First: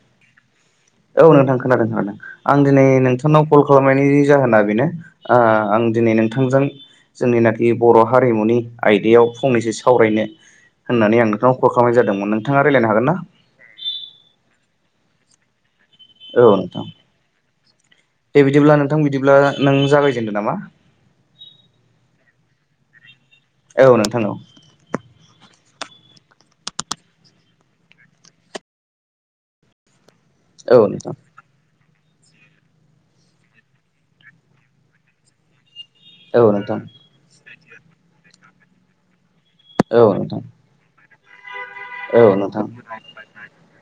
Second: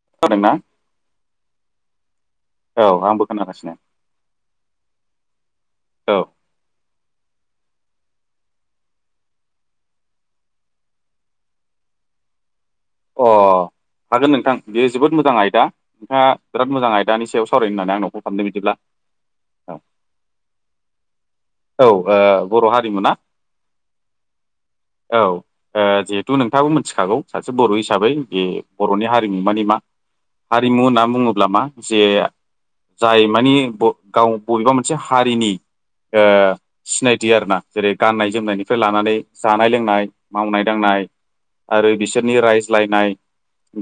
[inaudible] ना औ नोंथां खोनादों- खोनादों आं दिनै औ आंबो नोंथांनाव कल खोनागासिनो खालामनायनि जाहोना बेनो आं औ दिनै नोंथांजों जोंनिनाखि बर' हारिमुनि आयदायाव फंनैसो सावरायनो होननानै आं नोंथांनाव कल खालामनाय जादोंमोन नोंथाङा रायलायनो हागोन ना? अ हागोन नोंथां बेयो जोबोद मोजां आयदा। नोंथाङा औ बिराद नोंथां मोजां आयदानि सायाव सावरायनो होननानै आंनाव फन दे खालामदों बिदिब्ला नोंथां बिदिब्ला नों औ जागायजेनदो नामा? [inaudible] औ बर' हारिमुना? औ नोंथां औ। औ ओ जिहेथु नोंथाङाबो मिथिखागौ सासे बर' हिसाबै बे बर'नि हारिमु मानि मा? औ हारिमु होनना नोंथां बुङोब्ला मा जे जाय मानि गाव बबेबा मोनसे हारिनि ओ औ नोंथां सिनायथि आरोना जेरै गाननाय जोमनायनिफ्राय लानानै जानाय औ लोंनाय नोंथां मावनाय दांनाय आरो औ बिसोरनि नोंथां रायज्लायनाय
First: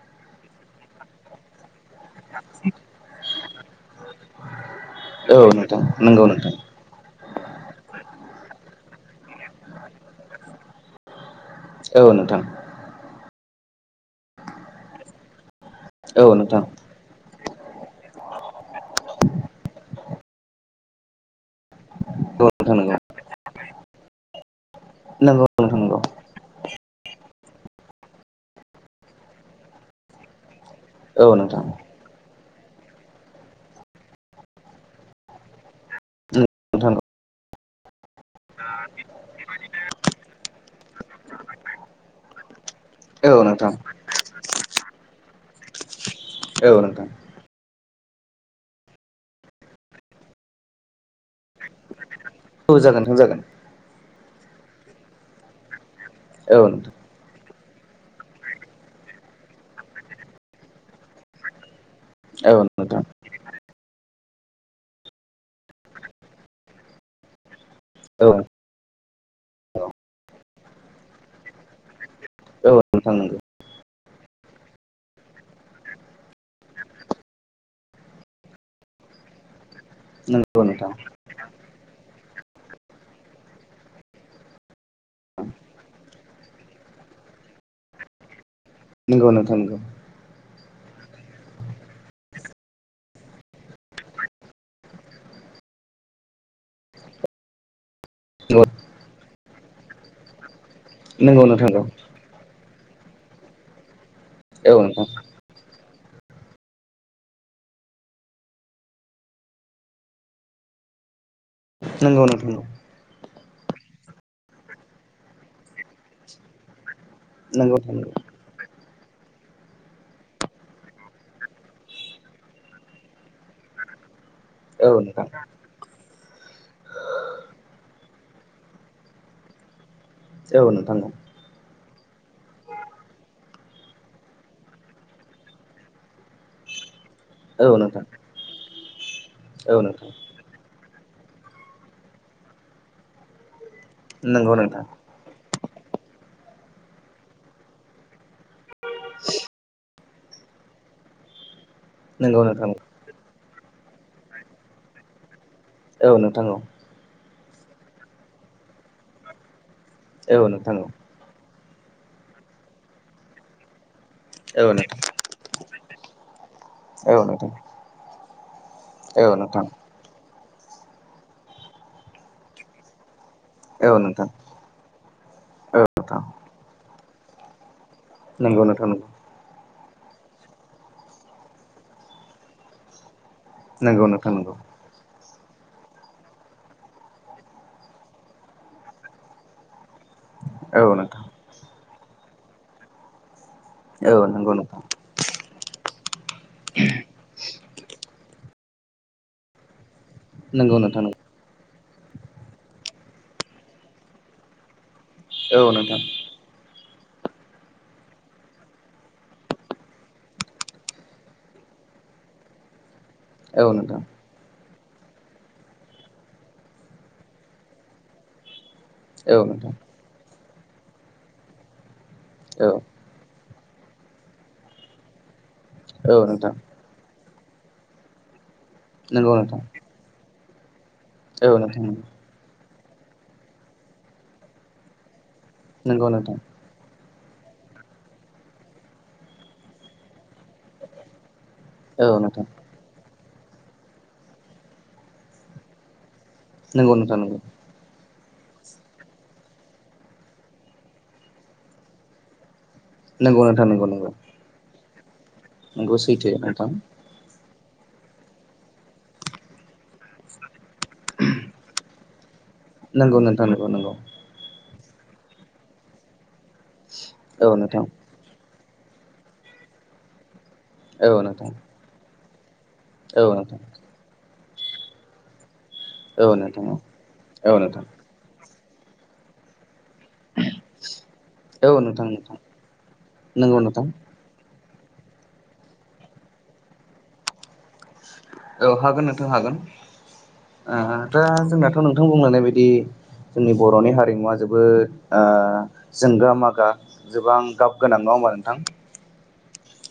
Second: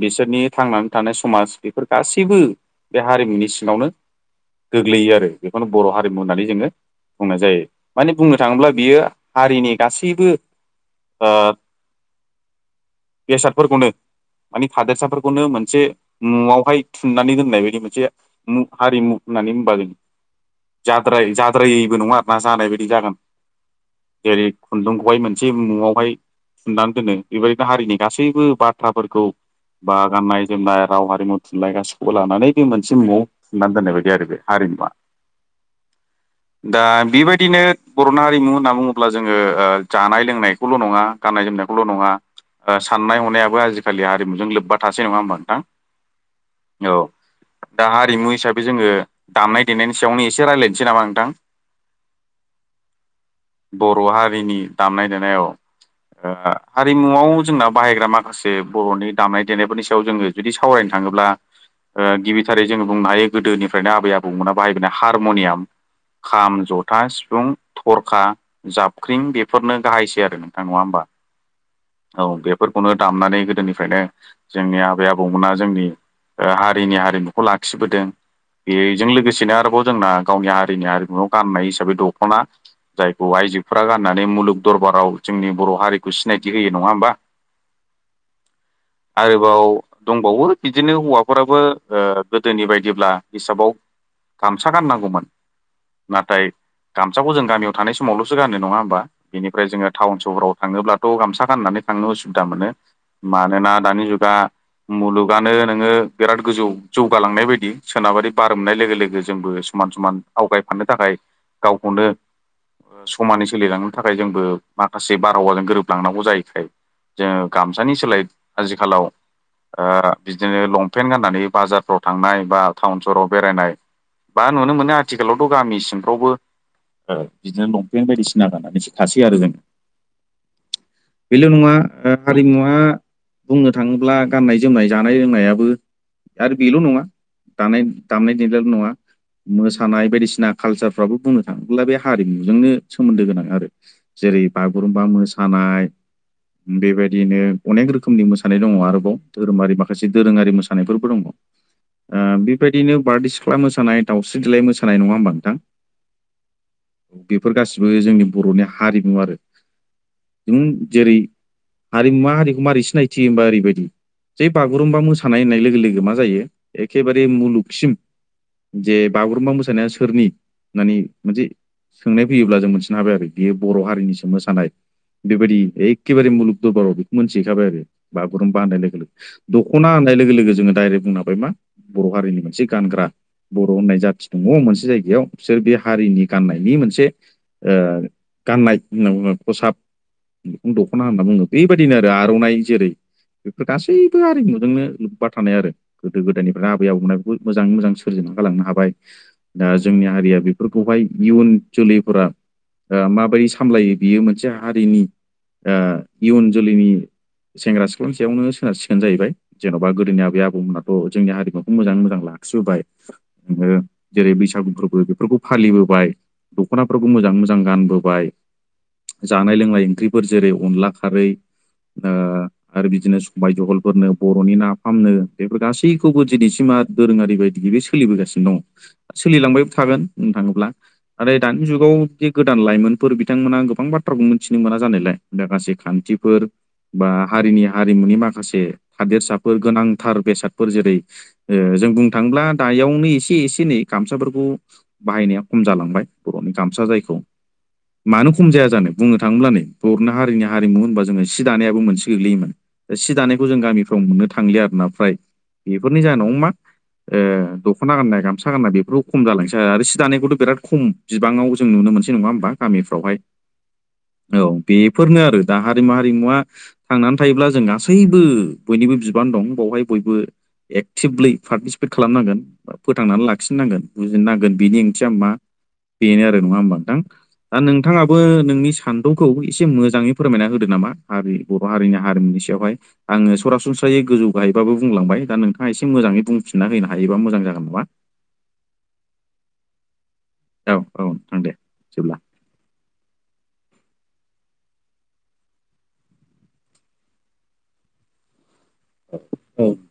बिसोरनि थांनानै थानाय समाज बेफोर गासैबो बे हारिमुनि सिङावनो गोग्लैयो आरो औ बेखौनो नोंथां बर' हारिमु नंगौ होननानै नोंथां जोङो बुंनाय जायो माने बुंनो थाङोब्ला बियो हारिनि गासैबो ओ औ नोंथां बेसादफोरखौनो माने थादोरसाफोरखौनो मोनसे औ नोंथां औ नोंथां न'आवहाय थुननानै दोनाय होननाय बायदि मोनसे मुं -हारिमु होन्नानै होनबा जाद्रायै जाद्राय बाद्रायबो नङा बा जानाय नंगौ बायदि जागोन जेरै खुन्दुंखौहाय नंगौ मोनसे नोंथां नंगौ मुआवहाय थुनानै दोनो। बेबायदिनो हारिनि गासैबो बाथ्राफोरखौ बा गाननाय जोमनाय राव औ हारिमु नोंथां थुनलाइ गासिखौबो लानानै मोनसे मुंवाव थुंनानै दोननाय बायदि आरो बे हारिमुवा दा नोंथां बेबायदिनो बर'ना हारिमु होनना बुङोब्ला जोङो जानाय लोंनायखौल' नङा गान्नाय जोमनायखौल' नङा साननाय औ हनायाबो नोंथां आजिखालि हारिमुजों लोब्बा थासै नङा होमबा नोंथां? औ नोंथां। दा हारिमु हिसाबै जोङो दामनाय देनायनि सायावनो एसे रायज्लायनोसै नामा नोंथां? औ जागोन नोंथां जागोन बर' हारिनि दामनाय -देनाय औ। औ नोंथां हारिमुआव जोंना बाहायग्रा माखासे बर'नि दामनाय देनायफोरनि सायाव जोङो जुदि सावरायनो थाङोब्ला ओ औ गिबिथारै जोङो नोंथां बुंनो हायो गोदोनिफ्रायनो आबै- आबौमोना बाहायबोनाय हारम'नियाम खाम जथा सिफुं थरखा औ जाबख्रिं बेफोरनो गाहायसै आरो नों थां नङा होमबा औ बेफोरखौनो दामनानै गोदोनिफ्रायनो जोंनि आबै -आबौमोना जोंनि हारिनि हारिमुखौ लाखिबोदों। बेजों लोगोसेनो आरोबाव जोंना गावनि नंगौ नंगौ हारिनि नोंथां हारिमुआव गाननाय इसे हिसाबै दख'ना जायखौ आइजोफोरा गाननानै मुलुग दरबाराव जोंनि बर' हारिखौ सिनायथि होयो नङा नङा होमबा? [inaudible] नंगौ नोंथां आरोबाव नंगौ दंबावो बिदिनो हौवाफोराबो ओ गोदोनि बायदिब्ला हिसाबाव गामसा गाननांगौमोन। नाथाय गामसाखौ जों गामियाव थानाय समावल'सो गानो नङा होमबा? बेनिफ्राय जोङो टाउन सहराव थाङोब्लाथ' नंगौ गामसा नोंथां गाननानै थांनो उसुबिदा मोनो। मानोना दानि जुगा औ नोंथां मुलुगानो नोङो बिराद गोजौ जौगालांनाय बायदि सोनाबारि बारोमनाय लोगो लोगो जोंबो समान -समान आवगायफानो थाखाय गावखौनो नंगौ नोंथां समानै सोलिलांनो थाखाय जोंबो माखासे बारहावाजों गोरोबलांनांगौ जायैखाय जोङो नंगौ गामसानि नोंथां सोलाय आजिखालाव ओ बिदिनो लंपेन्ट गाननानै बाजारफ्राव थांनाय बा टाउन सहराव बेरायनाय बा नुनो औ मोनो नोंथां आथिखालावथ' गामि सिमफ्रावबो ओ बिदिनो लंपेन्ट बायदिसिना सिना गानासो थासै आरो जों औ नोंथां औ बेल' नङा हारिमुवा बुंनो थाङोब्ला गाननाय- जोमनाय जानाय लोंनायाबो आरो बेल' नङा औ दानाय नोंथां दामनाय देनायल' नङा औ नोंथां। नाय बायदिसिना कालचारफ्राबो बुंनो थाङोब्ला बे हारिमुजोंनो सोमोन्दो गोनां आरो। जेरै नंगौ नोंथां बागुरुम्बा मोसा मोसानाय बेबायदिनो अनेक रोखोमनि मोसानाय दङ आरोबाव धोरोमारि माखासे खासे दोरोङारि मोसानायफोरबो दङ ओ नंगौ नोंथां बेबायदिनो बारदै सिख्ला मोसानाय दाउसि सिदलाय मोानाय नङा ह होनब नोंथां? औ नोंथां औ। बेफोर गासिबो जोंनि बर'नि हारिमु आरो औ औ अम नोंथां औ जेरै हारिमुवा हारिखौ माबारै सिनायथियो होनबा ओरैबायदि। जे बागुरुम्बा औ मोसानाय होननाय लोगो लोगो मा जायो एखेबारे नोंथां मुलुगसिम जे औ नोंथां औ बागुरुम्बा नोंथां मोसानाया सोरनि होननानै मोनसे सोंनाय फैयोब्ला जों मोनथिनो हाबाय आरो बेयो बर' औ हारिनिसो नोंथां मोसानाय बेबायदि औ नोंथां एखेबारे मुलुग दरबाराव बेखौ मोनथिहैखाबाय आरो। बागुरुमबा नंगौ होननाय नोंथां लोगो लोगोनो द दख'ना होननाय लोगो- लोगो जोङो डाइरेक्ट बुंनो हाबाय मा बर' हारिनि मोनसे गानग्रा बर' होननाय नंगौ जा नोंथां नंगौ दङ मोनसे जायगायाव बिसोर बे हारिनि गाननायनि मोनसे ओ गाननाय होननाबुंगो कसाब खौनो औ दख'ना होनना नोंथां बुङो बेबायदिनो आरो आर'नाइ जेरै' बेफोर औ गासैबो नंगौ नोंथां आरिमुजोंनो लोब्बा थानाय आरो गोदो गोदायनिफ्राय आबै आबौमोनबो मोजाङै मोजां। सोरजिना गालांनो हाबाय दा जोंनि हारिया नंगौ बेफोरखौहाय नोंथां इयुन जोलैफोरा माबाय सामलायो बियो मोनसे हारिनि औ आ नोंथां इयुन जोलैनि सेंग्रा -सिख्ला सयावनो सोनार सिखगोन जाहैबाय जेन'बा गोदोनि आबै- आबौमोनाथ' जोंनि हारिमुखौ मोजां [inaudible] बाय औ नोंथां बे बैसागु फोरबो बेफोरखौ फालिबोबाय दख'नाफोरखौ मोजांडै-मोजां गानबोबाय। औ जानाय- लोंनाय नोंथां ओंख्रिफोर जेरै अनला खारै औ आरो बिदिनो बाय जहलफोरनो बर'नि ना फामनो बेफोर औ गासैखौबो नोंथां दिनैसिमा दोरोङारि बायदि बेबो सोलिबोगासिनो दङ नंगौ सोलिलांबायबो नोंथां थागोन बुंनो थाङोब्ला न औ दानि नोंथां जुगाव जे गोदान लाइमोनफोर बिथांमोना गोबां बाथ्राखौ मिथिनो मोना जानायलाय माखासे नंगौ नोंथां खान्थिफोर बा हारिनि हारिमुनि माखासे हादेरसाफोर गोनांथार बेसादफोर जेरै' ओ जों औ बुंनो नोंथां थाङोब्ला दयावनो एसे -एसेनै गामसाफोरखौ बाहायनाया खम जालांबाय। बर'नि गामसा नंगौ नोंथां जायखौ नंगौ। मानो खम जाया जानो बुंनो थाङोब्ला नै बर'नि हारिनि -हारिमु होनबा जोङो सि दानायाबो मोनसे गोगल्लैयोमोन। सि नंगौ दानायखौ जों नोंथां नंगौ गामिफ्राव नंगौ मोननो थांलि आरोना फ्राय नंगौ बेफोरनि सैथो जाहोनाव मा। नोंथां ओ दख'ना गाननाय, गामसा गाननाय बेफोरखौाव खम जालांनोसै आरो सि दानायखौथ'राद खम बिबाङाव जों नुनो मोनै नङा होमबा? गामिफ्राव हाय। नंगौ नोंथां नंगौ नंगौ औ बेफोरनो आरो दा हारिमु हारिमुवा थांनानै थायोब्ला औ जों नोंथां गासैबो बयनिबो बिबान दं बावहाय बयबो औ एक्टिभलै नोंथां पार्टिसिपेट खालामनांगोन ब फोथांनानै औ लाखि नोंथां खिनांगोन बुजिनांगोन बिनि ओंथिया मा बेनो आरो नङा होमबा नोंथां औ दा नोंथां नोंथाङाबो नोंनि सान्दुंखौ एसे मोजां मोजाङै फोरमायना होदो नामा हारि बर' औ हारिनि नोंथां नोंथां हारिमुनि सायावहाय आङो नंगौ नोंथां सरासनस्रायै गोजौ गाहाय बाबो बुंलांबाय दा नोंथाङा एसे मोजाङै बुंफिनना होनो हायोबा मोजां जागोन नामा? औ हागोन नोंथां हागोन औ ओ औ दा नोंथां दे जोंनाथ' नोंथां बिदिब्ला बुंलांनाय बादि जोंनि बर'नि हारिमुवा जोबोद ओ जोंगा मागा जोबां गाब गोनां नङा होनबा बा नोंथां औ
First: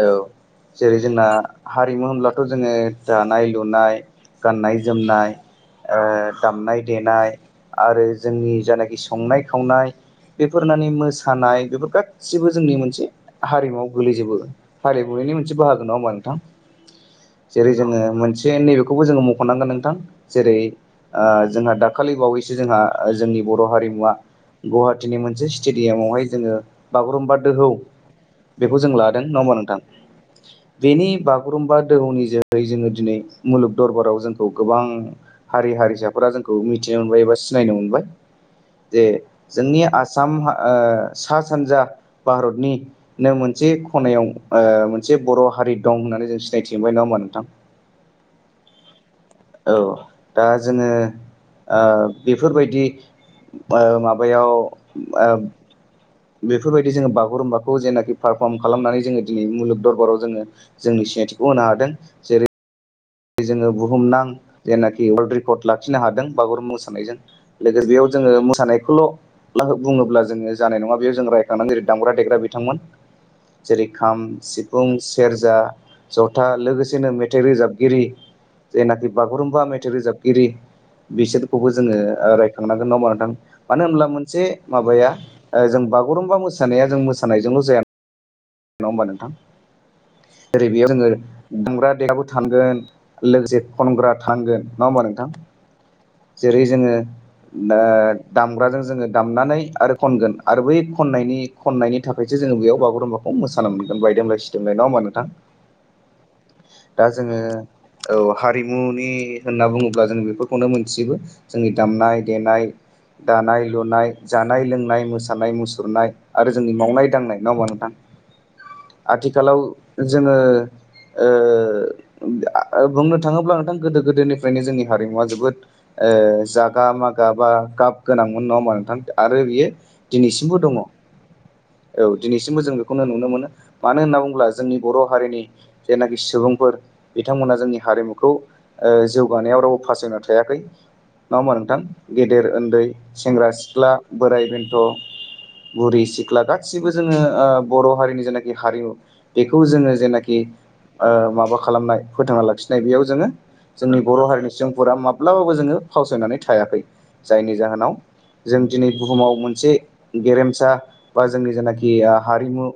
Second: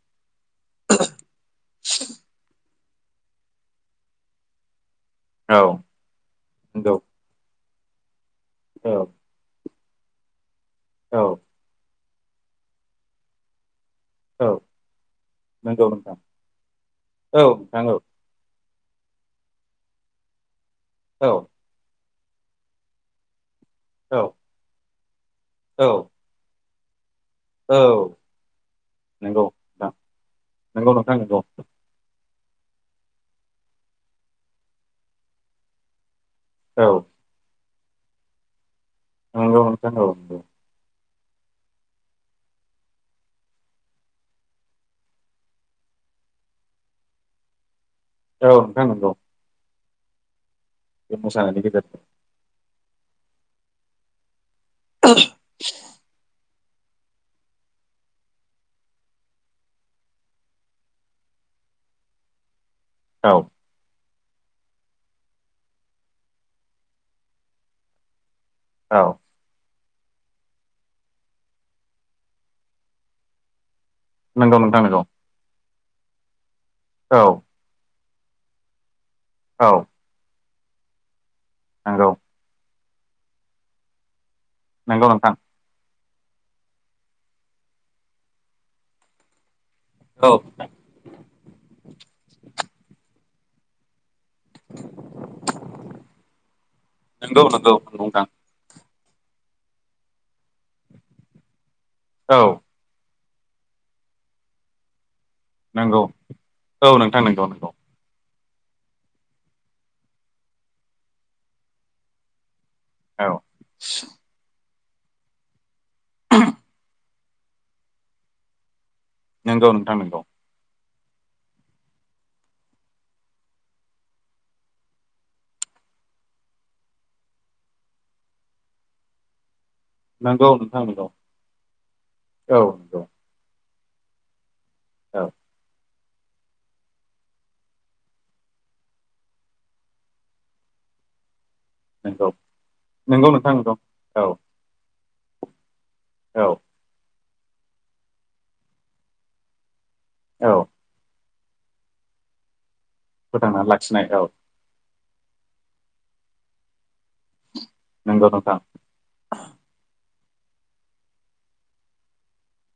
औ जेरै जोंना हारिमु होनब्लाथ' जोङो जानाय लुनाय गाननाय जोमनाय औ ओ दामनाय नंगौ देनाय आरो जोंनि औ जायनाखि संनाय -खावनाय बेफोर माने औ मोसानाय बेफोर गासैबो जोंनि मोनसे हारिमुआव गोलैजोबो औ बोराय -बुरैनि मोनसे बाहागो नङा होनबा नोंथां औ जेरै नोंथां औ जोङो मोनसे बे नैबेखौबो जोङो मखनांगोन नोंथां जेरै ओ औ जोंहा दाखालि बावैसो जोंहा जोंनि बर' हारिमुआ औ गुवाहाटीनि मोनसे औ स्टेडियामावहाय जोङो बागु बागुरुमबा दोहौ औ बेखौ जों लादों नङा नोंथां नंगौ बेनि नोंथां नंगौ बागुरुम्बा दोहौ नि जोहै जोङो दिनै मुलुग दरबाराव जोंखौ गोबां हारि हारिसा फोरा जोंखौ औ मिथिनो मोनबाय एबा सिनायनो मोनबाय जे नंगौ जोंनि नोंथां औ आसाम नंगौ हा ओ सा सानजा भारतनिनो मोनसे खनायाव ओ मोनसे बर हारि दं होननानै जों सिनायथि मोनबाय नङा होमा नोंथां औ नोंथां नंगौ। औ दा जोङो बे मोसानायनि ओ गेजेरजों बेफोरबायदि ओ माबायाव ओ बेफोरबायदि जोङो बागुरुम्बाखौ जेनाखि पारफर्म खालामनानै जोङो दिनै मुलुग दरबाराव जोङो जोंनि सि सिनायथिखौ होनो हादों जेरै औ जोङो बुहुमनां जेनाखि वर्ल्ड रेकर्ड लाखिनो हादों बागुरुम मोसानायजों लोगोसे बेयाव जोङो औ नायखौल' लाहो बुङोब्ला जोङो जानाय नङा बेयाव जों रायखांनानै जेरै दामग्रा -देग्रा बिथांमोन जेरै खाम, नंगौ नोंथां सिफुं, नंगौ सेरजा, जथा लोगोसेनो औ मेथाइ रोजाब गिरि जायनाखि बागुरुम्बा औ मेथाइ रोजाबगिरि बिसोरखौबो जोङो नंगौ रायखांनांगोन। नङा होमब्ला नोंथां मानो होमब्ला मोनसे नंगौ माबाया नोंथां जों बा बागुरुमबा मोसानाया जों मोसानायजोंल' जाया। नङा होमबा नोंथां औ ओरै बेयाव जोङो दामग्रा देग्राबो थांगोन। लोगोसे खनग्रा थांगोन नङा होनबा नोंथां जेरै जोङो नंगौ नंगौ ओ नंगौ नोंथां दामग्राजों जोङो दामनानै आरो खनगोन आरो बै खननायनि खननायनि औ थाखायसो जोङो बेयाव बागुरुम्बा खौ मोसानो मोनगोन बायदेमलाय सिदेमलाय नङा होमबा नोंथां। नंगौ औ दा नोंथां जोङो नंगौ नंगौ। औ हारिमुनि होनना बुङोब्ला जों बेफोरखौनो मोनथिजोबो जोंनि दामनाय-देनाय औ दानाय लुनाय जानाय लोंनाय मोसानाय मुसुरनाय आरो जोंनि मावनाय दांनाय। नङा होनबा नोंथां आथिखालाव नंगौ नोंथां नंगौ जोङो ओ बुंनो थाङोब्ला नोंथां गोदो गोदोनिफ्रायनो जोंनि हारिमुवा जोबोद ओ जागा मागा बा गाब गोनांमोन नङा होमबा नोंथां आरो बियो नंगौ दिनैसिमबो दङ नोंथां औ नंगौ दिनैसिमबो औ जों नंगौ बेखौनो नुनो मोनो मानो होनना बुङोब्ला जोंनि औ बर'हारिनि जेनाखि सुबुंफोर बिथांमोना जोंनि हारिमुखौ ओ जौगानायाव रावबो फासायना थायाखै। नङा होमबा नोंथां नंगौ गेदेर उन्दै नंगौ सेंग्रा नोंथां नंगौ सिख्ला औ बोराय बेन्थ' बुरि सिख्ला औ गासिबो जोङो ओ बर' हारिनि जेनाखि हारिमु बेखौ जोङो जेनाखि औ ओ माबा खालामनाय फोथांना लाखि नाय बेयाव जोङो फोथांनानै जोंनि लाखिनाय औ बर' हारिनि सुबुंफोरा माब्लाबाबो जोङो फावसायनानै थायाखै जायनि जाहोनाव नंगौ नोंथां जों दिनै बुहुमाव मोनसे गेरेमसा बा जोंनि जेनाखि ओ हारिमु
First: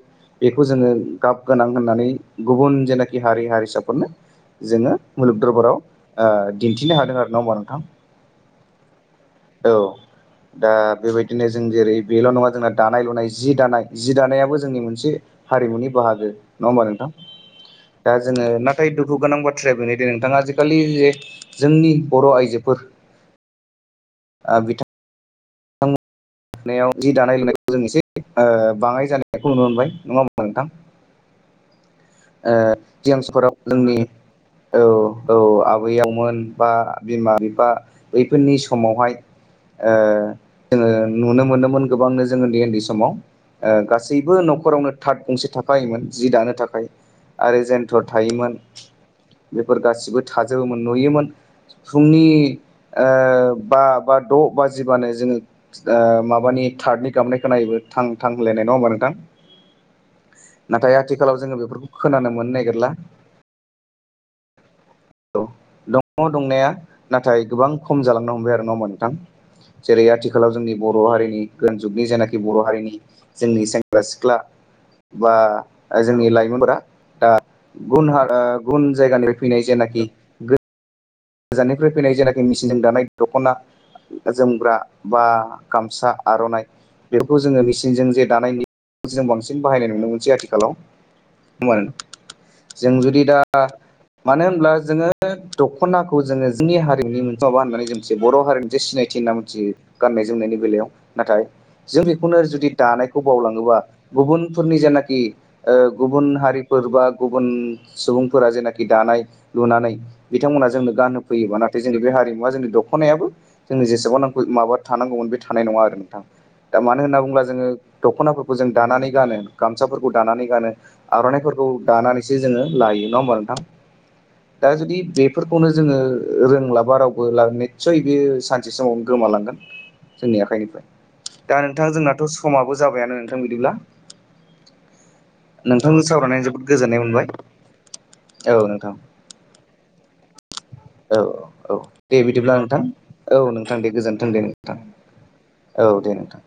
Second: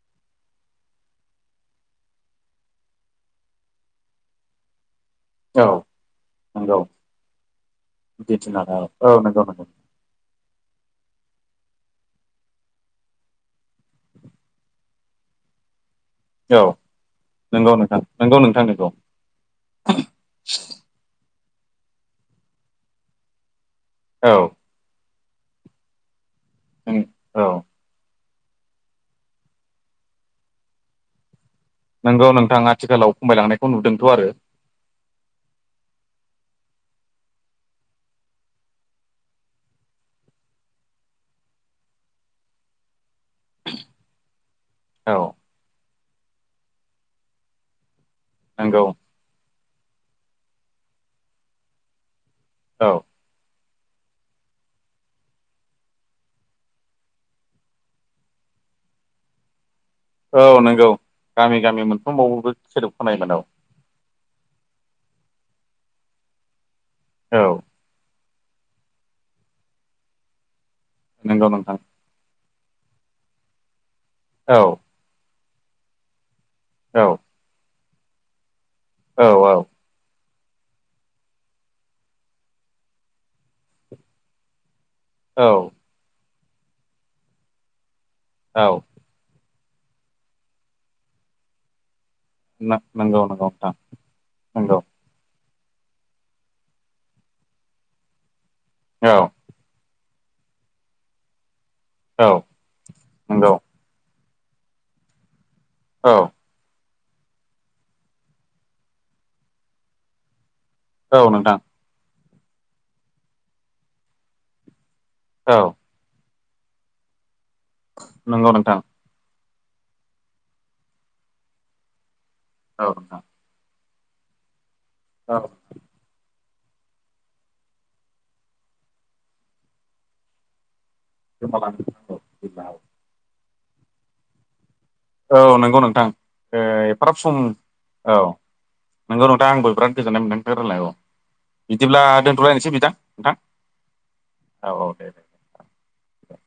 बेखौ जोङो गाब गोनां होननानै गुबुन जेनाखि हारि हारिसाफोरनो जोङो मुलुग औ दरबाराव ओ दिन्थिनो हादों आरो नङा होमबा नोंथां। बिदि नागार औ नंगौ नंगौ। औ दा बेबायदिनो जों जेरै बेल' नङा जोंना दानाय -लुनाय जि दानाय जि दानाया जोंनि मोनसे हारिमुनि बाहागो औ नङा होमबा नोंथां। नंगौ नोंथां दा नंगौ जोङो नोंथां नंगौ नाथाय दुखु गोनां बाथ्राया बेनो दे नोंथाङा आजिखालि जे जोंनि बर' आइजोफोर औ ओ बिथां नायाव जि दानाय औ लुनायखौ जों एसे ओ बाङाय जानाय बेखौ नुनो मोनबाय नङा होमबा नोंथां? नंगौ नोंथां ओ आथिखालाव सिगांस फोराव खमायलांनायखौ जोंनि नुदोंथ' आरो औ औ आबै आबौमोन बा बिमा बिफा बैफोरनि समावहाय ओ जोङो नुनो मोनोमोन गोबांनो जों उन्दै -उन्दै समाव ओ गासैबो न'खर न'खरावनो थाथ औ गंसे थाखाायोमोन जि दानो थाखाय आरो जेनथ'र थायोमोन। नंगौ बेफोर गासिबो थाजोबोमोन नुयोमोन फुंनि औ ओ बा बा द' बाजिबानो जोङो ओ माबानि थार्दनि गाबनायखौ खोनायोबो थां -थां लेनाय नङ नङा होमबा नोंथां? औ नंगौ नाथाय आथिखालाव जोङो गामि गामि बेफोरखौ खोनानो मोनफ्रोमावबो मोननो नागिरला सोदोब खोनायोमोन औ औ दङ दंनाया नाथाय औ गोबां खम जालांनो हमबाय। आरो नङा होमबा नोंथां जेरै आथिखालाव जोंनि बर' हारिनि नंगौ गोदान नोंथां जुगनि जायनाखि बर' हारिनि जोंनि सेंग्रा -सिख्ला औ बा जोंनि लाइमोनफोरा औ दा गुन हा गुबुन औ जायगानिफ्राय औ फैनाय जेनाखि गो गोजाननिफ्राय फैनाय जेनाखि मेसिनजों दानाय दख'ना जोमग्रा बा औ गामसा आर'नाइ बेफोरखौ जोङो मेचिनजों जे दानाय औ जों बांसिन जों बाहायनाय नुनो मोनसै आथिखालाव। नंगौ जों नंगौ जुदि दा नोंथां मानो होनब्ला नंगौ जोङो दखनाखौ जोङो जोंनि हारिनि मोनसे माबा होननानै जों मोनसे बर' हारिनिसे औ सिनायथि होनना मोनथियो। गाननाय -जोमनायनि बेलायाव नाथाय जों औ बेखौनो जुदि दानायखौ नंगौ बावलाङोबा गुबुनफोरनि जेनाखि ओ औ गुबुन हारिफोर बा गुबुन सुबुंफोरा जेनाखि दानाय लुनानै बिथांमोना जोंनो गान हो औ फैयोबा नोंथां नाथाय जोंनि बे हारिमुवा जोंनि दखनायाबो जोंनि जेसेबां नांगौ माबा थानांगौमोन बे औ थानाय नङा आरो नोंथां। दा मानो होनना बुंब्ला जोङो नंगौ दखनाफोरखौ जों नोंथां दानानै गानो गामसाफोरखौ दानानै गानो आर'नाइफोरखौ दानानैसो जोङो लायो नङा होमबा नोंथां। दा जुदि औ बेफोरखौनो जोङो रोंलाबारावबो लागनि निस्सय बे सानसे समाव गोमालांगोन जोंनि आखाइनिफ्राय। दा गोमालांनो नोंथां नांगौ जोंनाथ' जेब्ला समाबो जाबायानो नोंथां बिदिब्ला। औ नंगौ नोंथां नोंथांजों सावरायनानै ओ जोबोद गोजोननाय एफाराब मोनबाय सम औ औ नोंथां नंगौ नोंथा। आंबो बिराद गोजोननाय मोनदों नोंथांनि रायलायनायखौ। औ औ औ दे बिदिब्ला नोंथां। औ नोंथां दे गोजोनथों दे नोंथां। औ औ दे दे औ दे नोंथां।